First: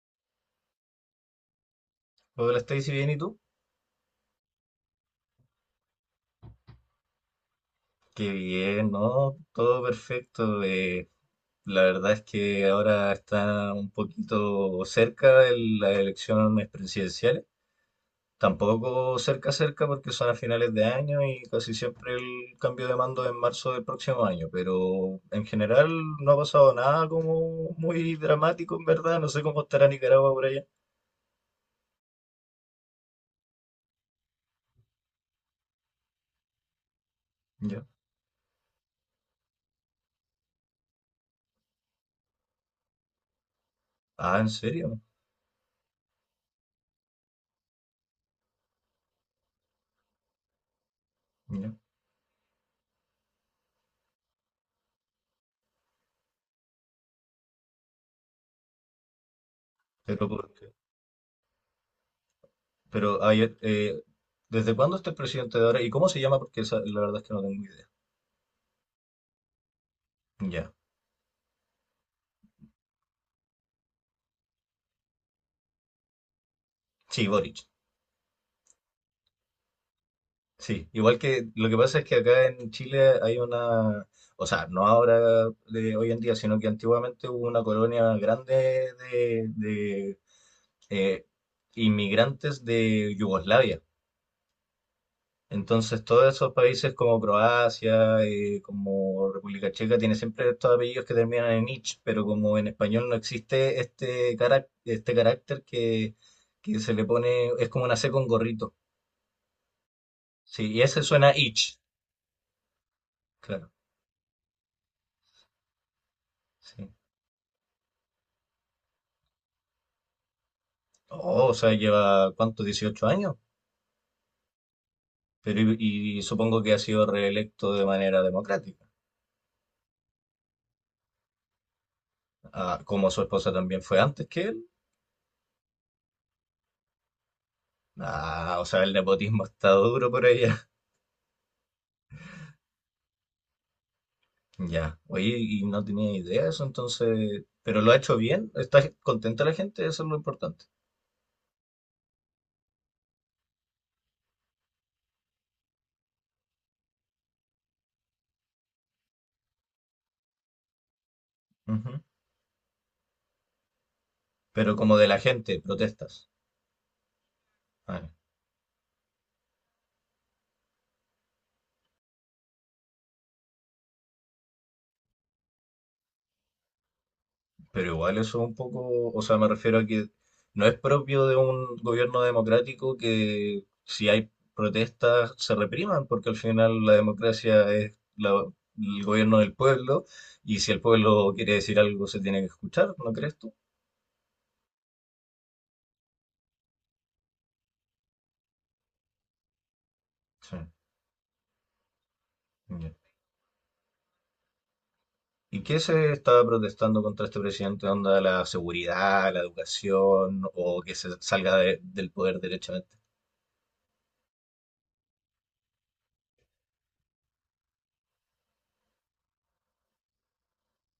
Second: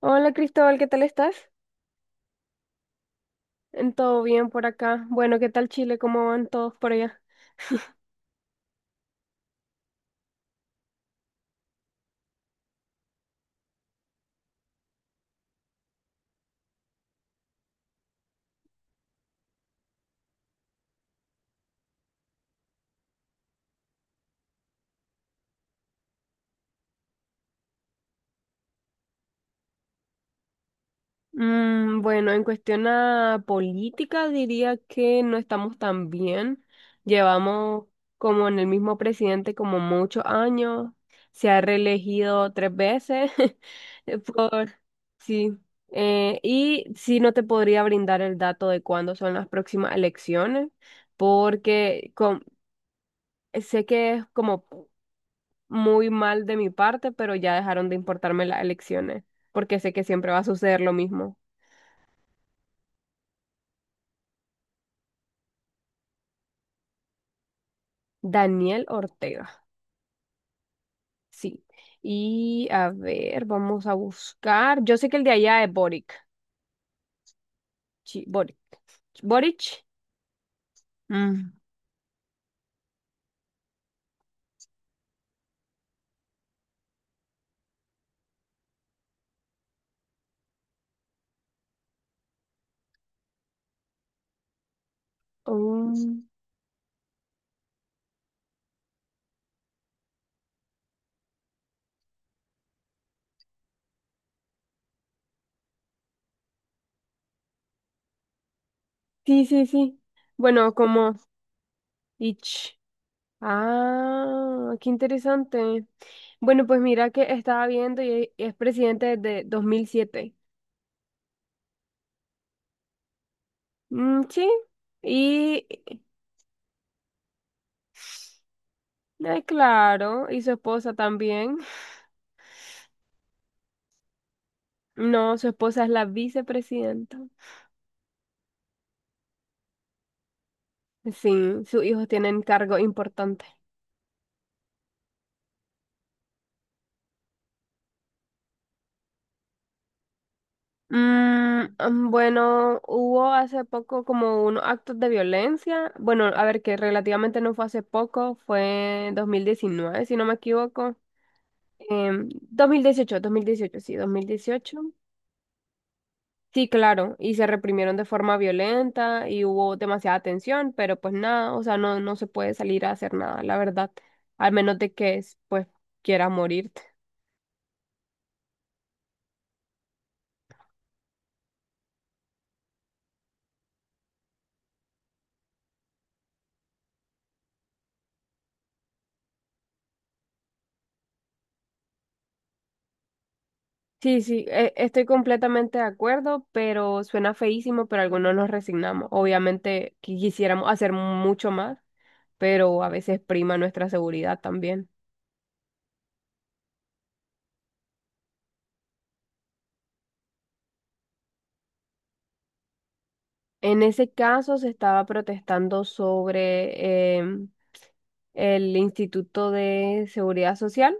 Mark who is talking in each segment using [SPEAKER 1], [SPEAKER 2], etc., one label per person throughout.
[SPEAKER 1] Hola Cristóbal, ¿qué tal estás?
[SPEAKER 2] Hola Stacy, bien, ¿y tú?
[SPEAKER 1] En ¿Todo bien por acá? Bueno, ¿qué tal Chile? ¿Cómo van todos por allá?
[SPEAKER 2] Qué bien, ¿no? Todo perfecto. La verdad es que ahora está un poquito cerca de las elecciones presidenciales. Tampoco cerca, cerca, porque son a finales de año y casi siempre el cambio de mando es en marzo del próximo año. Pero en general no ha pasado nada como muy dramático, en verdad. No sé cómo estará Nicaragua por allá.
[SPEAKER 1] Bueno, en cuestión a política diría que no estamos tan bien.
[SPEAKER 2] Ya.
[SPEAKER 1] Llevamos como en el mismo presidente como muchos años. Se ha reelegido tres veces eh,
[SPEAKER 2] Ah, ¿en
[SPEAKER 1] por...
[SPEAKER 2] serio?
[SPEAKER 1] Sí. Y sí, no te podría brindar el dato de cuándo son las próximas elecciones
[SPEAKER 2] Ya.
[SPEAKER 1] porque... con- Sé que es como muy mal de mi parte, pero ya dejaron de importarme las elecciones, porque sé que
[SPEAKER 2] Pero
[SPEAKER 1] siempre va a
[SPEAKER 2] ¿por qué?
[SPEAKER 1] suceder lo mismo.
[SPEAKER 2] Pero, ay, ¿desde cuándo está el presidente de ahora? ¿Y cómo se llama? Porque la verdad es que no tengo idea.
[SPEAKER 1] Daniel Ortega,
[SPEAKER 2] Ya.
[SPEAKER 1] sí. Y a ver, vamos a buscar. Yo sé que el de allá es Boric.
[SPEAKER 2] Sí, Boric.
[SPEAKER 1] Sí, Boric. Boric.
[SPEAKER 2] Sí, igual que
[SPEAKER 1] Mm.
[SPEAKER 2] lo que pasa es que acá en Chile hay una, o sea, no ahora de hoy en día, sino que antiguamente hubo una colonia grande de, eh, inmigrantes de Yugoslavia. Entonces,
[SPEAKER 1] Mm,
[SPEAKER 2] todos esos países como Croacia, como República Checa, tienen siempre estos apellidos que terminan en ich, pero como en español no existe este, este carácter que se le pone, es como una C con gorrito.
[SPEAKER 1] sí, sí, sí.
[SPEAKER 2] Sí,
[SPEAKER 1] Bueno,
[SPEAKER 2] y ese
[SPEAKER 1] como
[SPEAKER 2] suena ich,
[SPEAKER 1] Ich.
[SPEAKER 2] claro.
[SPEAKER 1] Ah, qué interesante. Bueno, pues
[SPEAKER 2] Sí.
[SPEAKER 1] mira que estaba viendo y es presidente desde 2007.
[SPEAKER 2] Oh, o sea, lleva, ¿cuánto? 18 años.
[SPEAKER 1] Mm, sí.
[SPEAKER 2] Pero
[SPEAKER 1] Y.
[SPEAKER 2] y, y supongo que ha sido reelecto de manera democrática.
[SPEAKER 1] Ay, claro, y su esposa también.
[SPEAKER 2] Ah, como su esposa también fue antes que él.
[SPEAKER 1] No, su esposa es la vicepresidenta.
[SPEAKER 2] Ah, o sea, el nepotismo está duro por ahí.
[SPEAKER 1] Sí, sus hijos tienen cargo importante.
[SPEAKER 2] Ya, oye, y no tenía idea de eso, entonces, pero lo ha hecho bien, está contenta la gente, eso es lo importante.
[SPEAKER 1] Bueno, hubo hace poco como unos actos de violencia. Bueno, a ver, que relativamente no fue hace poco, fue 2019 si no me equivoco.
[SPEAKER 2] Ujú.
[SPEAKER 1] Em, dos mil dieciocho, sí, dos mil
[SPEAKER 2] Pero
[SPEAKER 1] dieciocho
[SPEAKER 2] como de la gente, protestas.
[SPEAKER 1] Sí, claro, y se reprimieron de
[SPEAKER 2] Vale.
[SPEAKER 1] forma violenta y hubo demasiada tensión, pero pues nada, o sea, no, no se puede salir a hacer nada, la verdad, al menos de que pues quieras morirte.
[SPEAKER 2] Pero igual eso es un poco, o sea, me refiero a que no es propio de un gobierno democrático que si hay protestas se repriman, porque al final la democracia es el gobierno del pueblo y si el pueblo quiere decir algo se tiene que escuchar, ¿no crees tú?
[SPEAKER 1] Sí, sí, estoy completamente de acuerdo, pero suena feísimo, pero algunos nos resignamos. Obviamente que
[SPEAKER 2] Sí,
[SPEAKER 1] quisiéramos hacer mucho más, pero a
[SPEAKER 2] ya.
[SPEAKER 1] veces prima nuestra seguridad también.
[SPEAKER 2] ¿Y qué se estaba protestando contra este presidente? ¿Onda la seguridad, la educación o que se salga del poder derechamente?
[SPEAKER 1] En ese caso se estaba protestando sobre el Instituto de Seguridad Social.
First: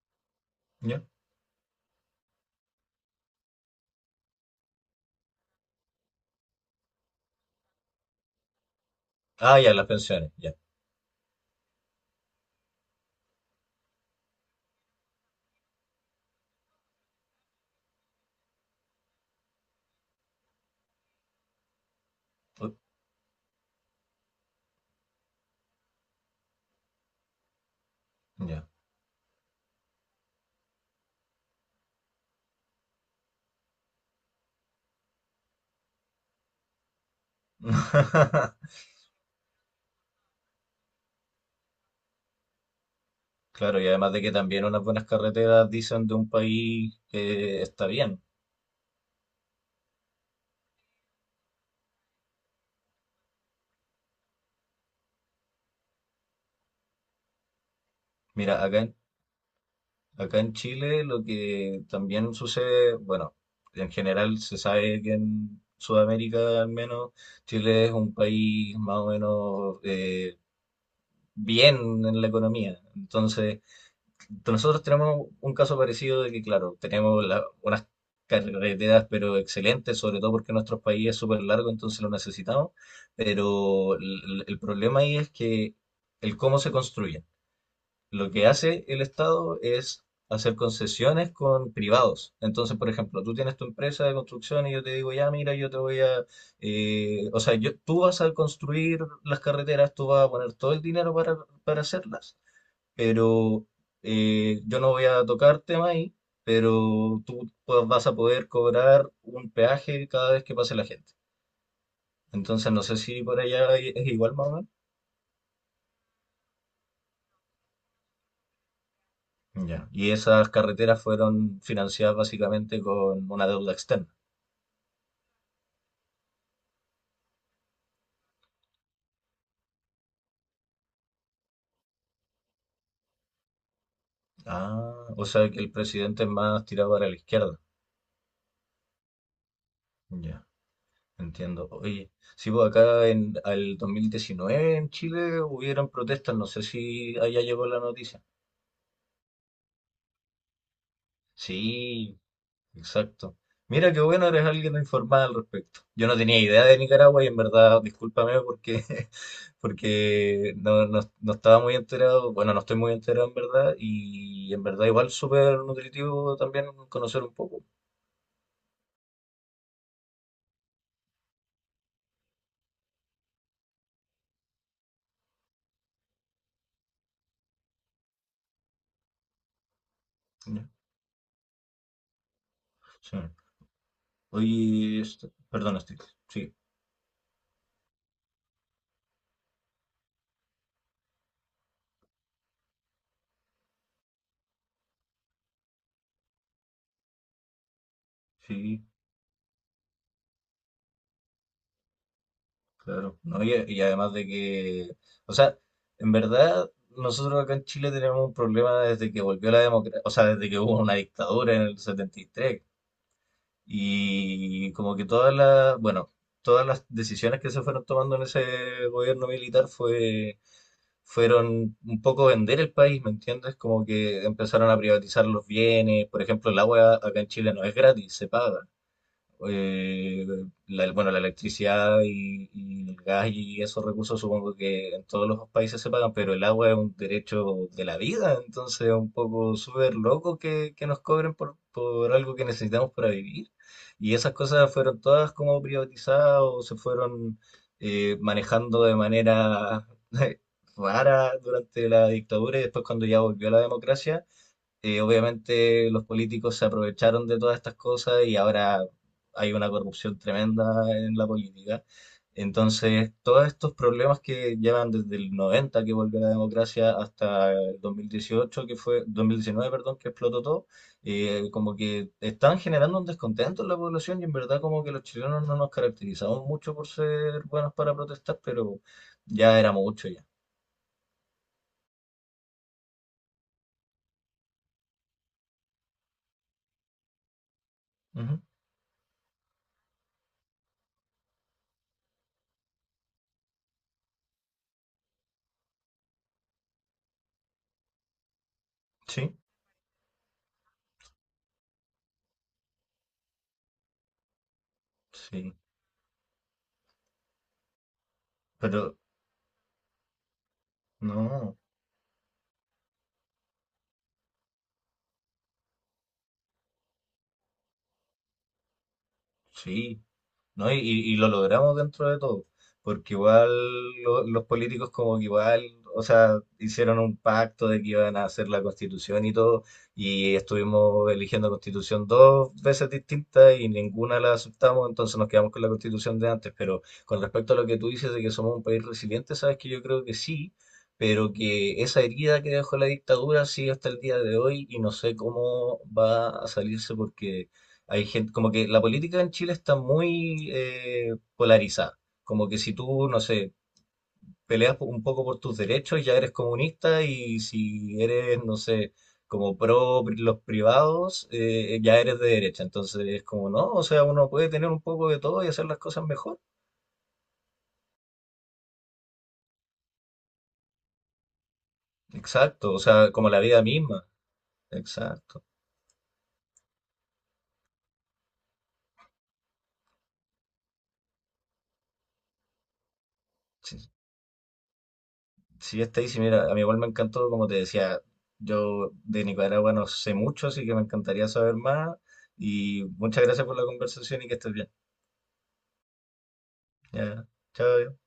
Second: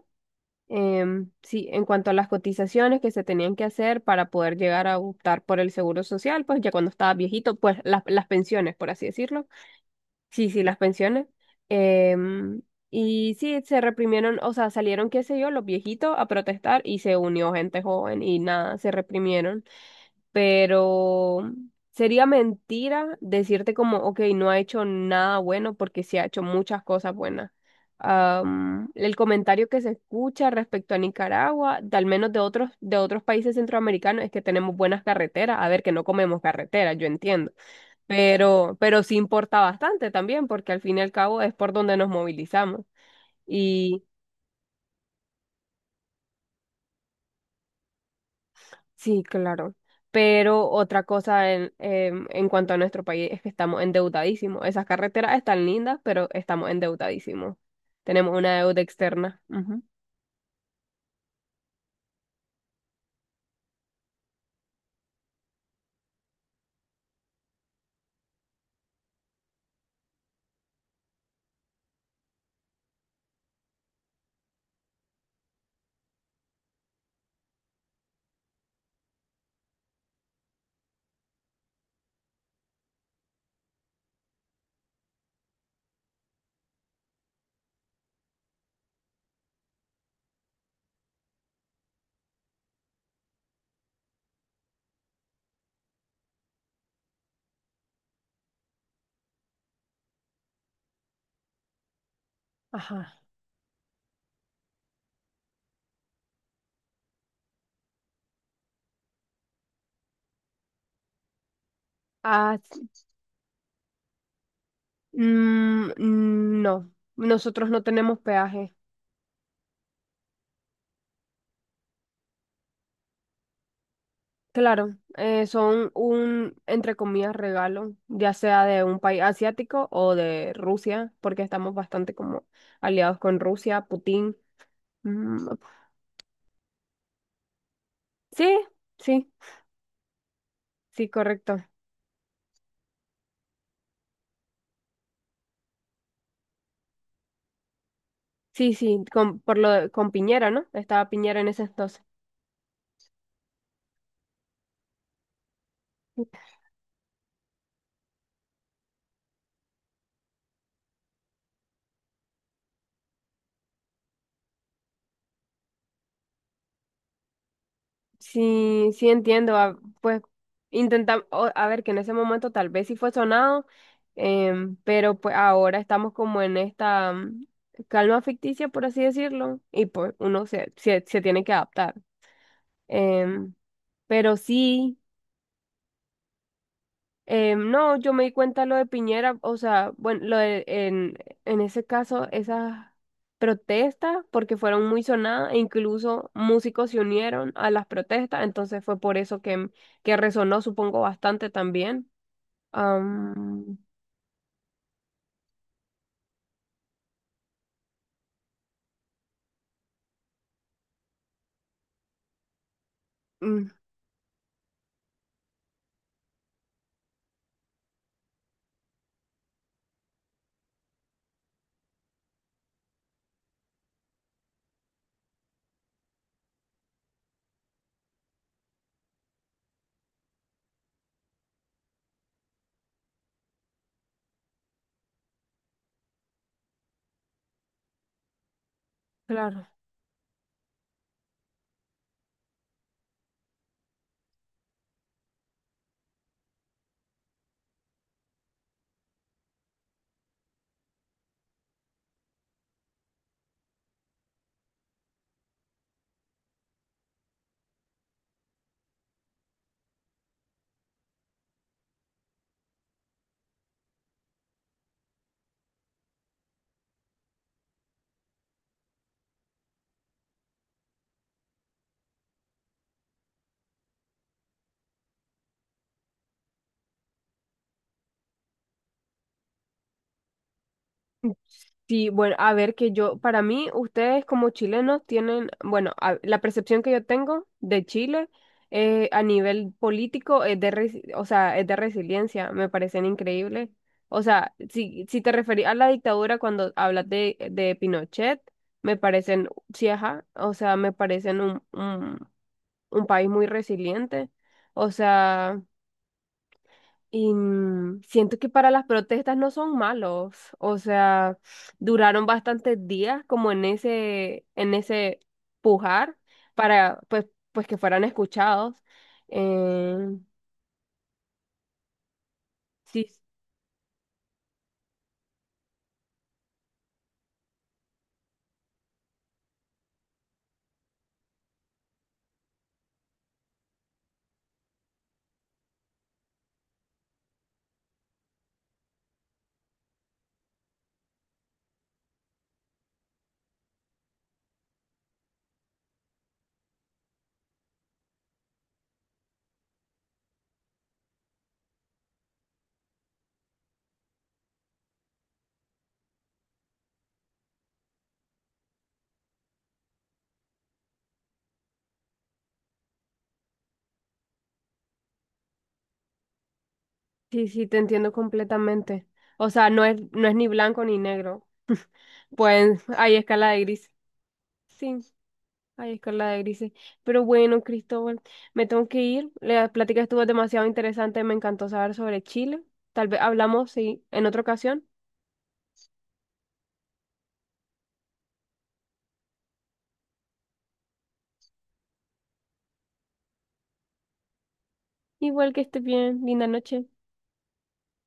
[SPEAKER 2] ¿Ya?
[SPEAKER 1] Sí, en cuanto a las cotizaciones que se tenían que hacer para poder llegar a optar por el seguro social, pues ya cuando estaba viejito, pues las pensiones, por así decirlo.
[SPEAKER 2] Ah, ya, las pensiones,
[SPEAKER 1] Sí,
[SPEAKER 2] ya.
[SPEAKER 1] sí, las pensiones. Em, y sí, se reprimieron, o sea, salieron, qué sé yo, los viejitos a protestar y se unió gente joven y nada, se reprimieron pero sería
[SPEAKER 2] Uy,
[SPEAKER 1] mentira decirte como, ok, no ha hecho nada bueno porque sí ha hecho muchas cosas buenas.
[SPEAKER 2] ya.
[SPEAKER 1] El comentario que se escucha respecto a Nicaragua, de al menos de otros países centroamericanos, es que tenemos buenas carreteras. A ver, que no comemos carreteras, yo entiendo. Pero, pero sí importa bastante también, porque al fin y al cabo es por donde nos movilizamos.
[SPEAKER 2] Claro, y
[SPEAKER 1] Y.
[SPEAKER 2] además de que también unas buenas carreteras dicen de un país que está bien.
[SPEAKER 1] Sí, claro. Pero otra cosa en cuanto a nuestro país es que estamos endeudadísimos. Esas carreteras están lindas, pero estamos endeudadísimos. Tenemos una
[SPEAKER 2] Mira, acá
[SPEAKER 1] deuda
[SPEAKER 2] en,
[SPEAKER 1] externa. Ujú.
[SPEAKER 2] acá en Chile lo que también sucede, bueno, en general se sabe que en Sudamérica al menos Chile es un país más o menos, bien en la economía. Entonces, nosotros tenemos un caso parecido de que, claro, tenemos unas carreteras, pero excelentes, sobre todo porque nuestro país es súper largo, entonces lo necesitamos, pero el problema ahí es que el cómo se construyen. Lo que hace el Estado es hacer concesiones con privados. Entonces, por ejemplo, tú tienes tu empresa de construcción y yo te digo, ya, mira, yo te voy a, o sea, yo, tú vas a construir las carreteras, tú vas a poner todo el dinero para hacerlas,
[SPEAKER 1] Ajá.
[SPEAKER 2] pero yo no voy a tocar tema ahí, pero tú pues, vas a poder cobrar un peaje cada vez que pase la gente.
[SPEAKER 1] Ah,
[SPEAKER 2] Entonces, no
[SPEAKER 1] sí.
[SPEAKER 2] sé si por allá es igual, más o menos.
[SPEAKER 1] Mm, no, nosotros no tenemos peaje.
[SPEAKER 2] Ya. Y esas carreteras fueron financiadas básicamente con una deuda externa.
[SPEAKER 1] Claro, son un, entre comillas, regalo, ya sea de un país asiático o de Rusia, porque estamos bastante como aliados con Rusia, Putin.
[SPEAKER 2] Ah, o
[SPEAKER 1] Mm,
[SPEAKER 2] sea que el presidente es más tirado para la izquierda.
[SPEAKER 1] sí, sí,
[SPEAKER 2] Ya,
[SPEAKER 1] sí, correcto.
[SPEAKER 2] entiendo. Oye, si pues acá en el 2019 en Chile hubieron protestas, no sé si allá llegó la noticia.
[SPEAKER 1] Sí, sí, con, por lo, de- con Piñera, ¿no? Estaba Piñera en ese entonces.
[SPEAKER 2] Sí, exacto. Mira qué bueno, eres alguien informado al respecto. Yo no tenía idea de Nicaragua y en verdad, discúlpame porque, porque no estaba muy enterado, bueno, no estoy muy enterado en verdad y en verdad igual súper nutritivo también conocer un poco.
[SPEAKER 1] Sí, sí entiendo, pues intentamos, a ver, que en ese momento tal vez sí fue sonado, pero pues ahora estamos como en esta calma ficticia, por así decirlo, y pues uno
[SPEAKER 2] Ya,
[SPEAKER 1] se tiene que adaptar.
[SPEAKER 2] sí.
[SPEAKER 1] Em, pero sí.
[SPEAKER 2] Oye, perdón, Steve. Sí,
[SPEAKER 1] No, yo me di cuenta lo de Piñera, o sea, bueno, lo de, en ese caso, esas protestas, porque fueron muy sonadas, e incluso músicos se unieron a las protestas,
[SPEAKER 2] sí,
[SPEAKER 1] entonces fue por eso que resonó, supongo, bastante también.
[SPEAKER 2] claro. No, y,
[SPEAKER 1] Am,
[SPEAKER 2] y además de que, o sea, en verdad, nosotros acá en Chile tenemos un problema desde que volvió la democracia, o sea, desde que hubo una dictadura en el 73,
[SPEAKER 1] mm,
[SPEAKER 2] y como que todas las, bueno, todas las decisiones que se fueron tomando en ese gobierno militar fue, fueron un poco vender el país, ¿me entiendes? Como que empezaron a privatizar los bienes, por ejemplo, el agua acá en Chile no es gratis, se paga eh, bueno, la electricidad y el gas y esos recursos supongo que en todos los países se pagan, pero el agua es un derecho de la vida, entonces es un poco
[SPEAKER 1] claro.
[SPEAKER 2] súper loco que nos cobren por algo que necesitamos para vivir. Y esas cosas fueron todas como privatizadas o se fueron manejando de manera rara durante la dictadura y después cuando ya volvió la democracia obviamente los políticos se aprovecharon de todas estas cosas y ahora hay una corrupción tremenda en la política. Entonces, todos estos problemas que llevan desde el 90 que volvió la democracia hasta el 2019 perdón, que explotó todo, como que están generando un descontento en la población y en verdad como que los chilenos no nos caracterizamos mucho por ser buenos para protestar, pero ya era mucho ya.
[SPEAKER 1] Sí, bueno, a ver que yo, para mí, ustedes como chilenos tienen, bueno, la percepción que yo tengo de Chile
[SPEAKER 2] Ujú,
[SPEAKER 1] a nivel político es de, o sea, es de resiliencia, me parecen increíbles. O sea, si, si te referís a la dictadura cuando hablas de Pinochet, me
[SPEAKER 2] sí,
[SPEAKER 1] parecen, sí, ajá, o sea, me parecen un, país muy resiliente. O
[SPEAKER 2] sí,
[SPEAKER 1] sea. Y siento que para las
[SPEAKER 2] pero
[SPEAKER 1] protestas no son malos, o sea,
[SPEAKER 2] no,
[SPEAKER 1] duraron bastantes días como en ese, pujar para pues que fueran escuchados.
[SPEAKER 2] sí.
[SPEAKER 1] Eh,
[SPEAKER 2] ¿No? Y lo logramos dentro de todo,
[SPEAKER 1] sí,
[SPEAKER 2] porque igual los políticos como que igual, o sea, hicieron un pacto de que iban a hacer la constitución y todo, y estuvimos eligiendo constitución dos veces distintas y ninguna la aceptamos, entonces nos quedamos con la constitución de antes, pero con respecto a lo que tú dices de que somos un país resiliente, sabes que yo creo que sí. Pero que esa herida que dejó la dictadura sigue hasta el día de hoy y no sé cómo va a salirse porque hay gente, como que la política en Chile está muy polarizada. Como que si tú, no sé, un poco por tus derechos, ya eres comunista y si eres, no sé, como los privados, ya eres de derecha. Entonces es como, no, o sea, uno puede tener un poco de todo y hacer las cosas mejor.
[SPEAKER 1] sí, sí, te entiendo completamente. O sea, no es ni blanco ni negro,
[SPEAKER 2] Exacto, o
[SPEAKER 1] pues
[SPEAKER 2] sea,
[SPEAKER 1] hay
[SPEAKER 2] como la
[SPEAKER 1] escala de
[SPEAKER 2] vida
[SPEAKER 1] gris.
[SPEAKER 2] misma.
[SPEAKER 1] Sí.
[SPEAKER 2] Exacto.
[SPEAKER 1] Ay, escala de grises. Pero bueno, Cristóbal, me tengo que ir. La plática estuvo demasiado interesante. Me encantó saber sobre Chile. Tal vez hablamos,
[SPEAKER 2] Sí.
[SPEAKER 1] sí, en otra ocasión.
[SPEAKER 2] Sí, está ahí. Sí, mira, a mí igual me encantó, como te decía, yo de Nicaragua no sé mucho, así que me encantaría saber más. Y muchas gracias por la conversación y que estés bien.
[SPEAKER 1] Igual que estés bien. Linda noche.
[SPEAKER 2] Ya, chao.